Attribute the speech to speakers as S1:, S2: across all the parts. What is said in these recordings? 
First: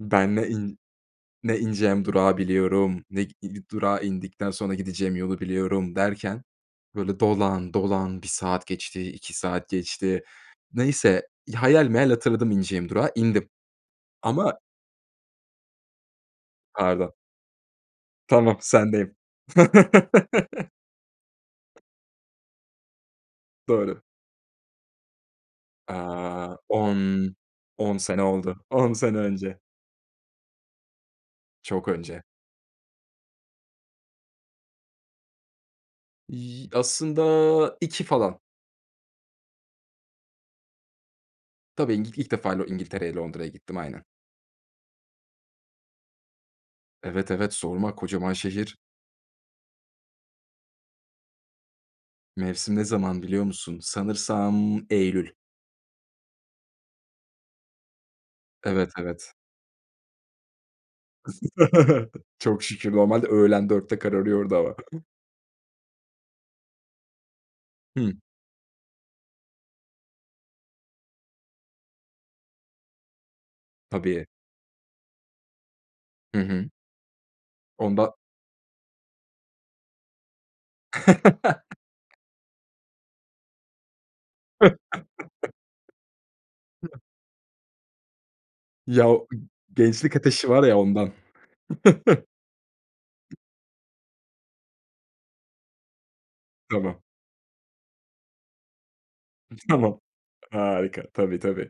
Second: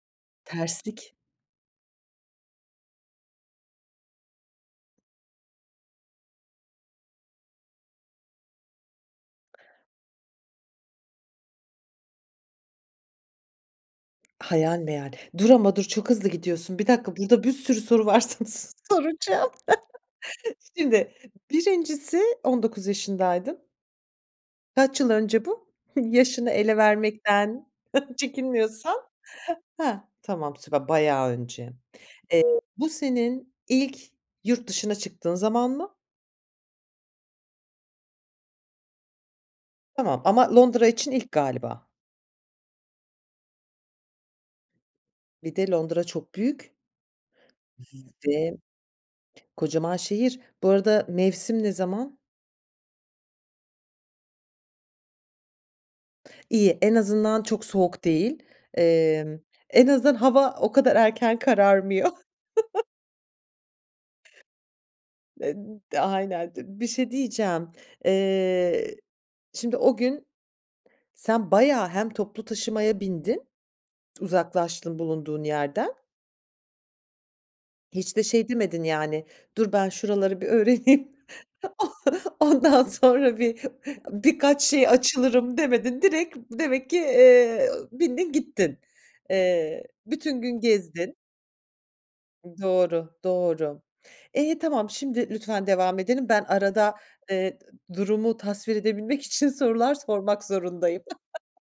S1: Ben ne in
S2: Terslik.
S1: ne ineceğim durağı biliyorum, ne gi i durağı indikten sonra gideceğim yolu biliyorum. Derken, böyle, dolan dolan 1 saat geçti, 2 saat geçti. Neyse, hayal meyal hatırladım ineceğim durağı indim. Ama
S2: Hayal meyal. Dur ama dur, çok hızlı gidiyorsun. Bir
S1: Pardon.
S2: dakika, burada bir sürü soru varsa
S1: Tamam,
S2: sana
S1: sendeyim.
S2: soracağım. Şimdi, 1.si 19 yaşındaydın.
S1: Doğru.
S2: Kaç yıl önce bu? Yaşını
S1: Aaa,
S2: ele
S1: on
S2: vermekten
S1: on sene oldu. 10
S2: çekinmiyorsan.
S1: sene önce.
S2: Hah. Tamam, süper bayağı önce.
S1: Çok önce.
S2: Eee, bu senin ilk yurt dışına çıktığın zaman mı?
S1: Y aslında 2 falan.
S2: Tamam. Ama Londra için ilk galiba.
S1: Tabii, İng ilk defa Lo İngiltere'ye Londra'ya gittim aynen.
S2: Bir de Londra çok büyük.
S1: Evet, evet, sorma. Kocaman
S2: Ve
S1: şehir.
S2: kocaman şehir. Bu arada mevsim ne zaman?
S1: Mevsim ne zaman, biliyor musun? Sanırsam eylül.
S2: İyi, en azından çok soğuk değil.
S1: Evet, evet.
S2: Emm, en azından hava o kadar erken kararmıyor.
S1: Çok şükür, normalde öğlen 4'te kararıyor orada hava.
S2: Eee, d aynen, d bir şey diyeceğim.
S1: Hımm.
S2: Eee, şimdi o gün sen bayağı hem toplu taşımaya bindin, t
S1: Tabii.
S2: uzaklaştın bulunduğun yerden.
S1: Hı hı. Ondan
S2: Hiç de şey demedin yani, "Dur, ben şuraları bir öğreneyim, on ondan sonra bir birkaç şey açılırım" demedin. Direkt demek ki, eee, bindin gittin.
S1: Ya, o g
S2: Eee,
S1: gençlik
S2: bütün
S1: ateşi
S2: gün
S1: var ya, ondan.
S2: gezdin. Doğru, doğru. İyi, tamam. Şimdi lütfen devam edelim. Ben arada,
S1: Tamam.
S2: eee, d durumu tasvir edebilmek için sorular
S1: Tamam.
S2: sormak zorundayım.
S1: Harika. Tabii tabii.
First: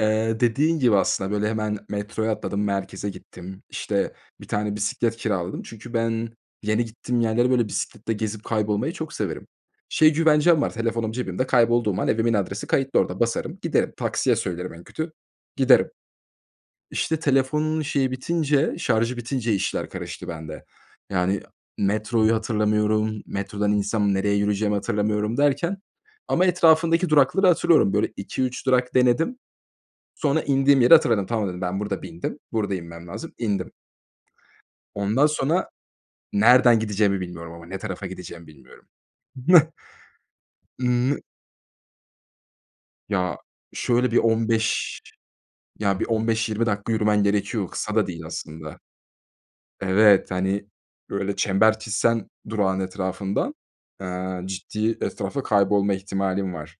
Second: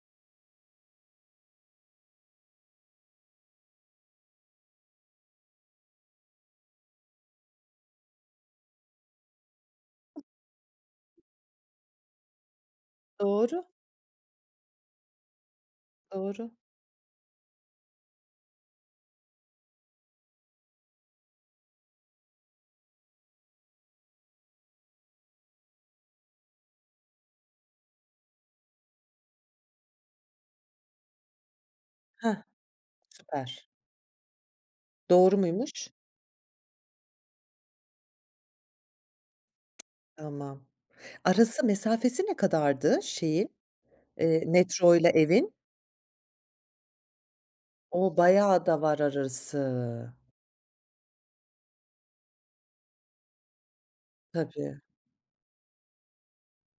S1: Eee, dediğin gibi aslında, böyle, hemen metroya atladım, merkeze gittim. İşte, 1 tane bisiklet kiraladım çünkü ben yeni gittiğim yerlere, böyle, bisikletle gezip, kaybolmayı çok severim. Şey güvencem var: Telefonum cebimde kaybolduğum an evimin adresi kayıtlı orada. Basarım,
S2: Doğru.
S1: giderim; taksiye söylerim en kötü, giderim.
S2: Doğru.
S1: İşte, telefonun şeyi bitince şarjı bitince işler karıştı bende. Yani, metroyu hatırlamıyorum. Metrodan insem, nereye yürüyeceğimi hatırlamıyorum derken ama etrafındaki durakları hatırlıyorum. Böyle, 2-3 durak denedim. Sonra indiğim yere hatırladım, "Tamam," dedim, "ben burada bindim,
S2: Hah,
S1: burada inmem lazım."
S2: süper.
S1: İndim. Ondan
S2: Doğru
S1: sonra
S2: muymuş?
S1: nereden gideceğimi bilmiyorum ama ne tarafa gideceğimi bilmiyorum.
S2: Tamam.
S1: Imm, n
S2: Arası, mesafesi ne kadardı,
S1: Ya,
S2: şeyin,
S1: şöyle bir
S2: eee,
S1: 15,
S2: metroyla evin?
S1: ya, bir 15-20 dakika yürümen gerekiyor, kısa da
S2: O
S1: değil
S2: bayağı
S1: aslında.
S2: da var arası.
S1: Evet, hani, böyle, çember çizsen durağın etrafından, eee,
S2: Tabii.
S1: ciddi etrafta kaybolma ihtimalin var.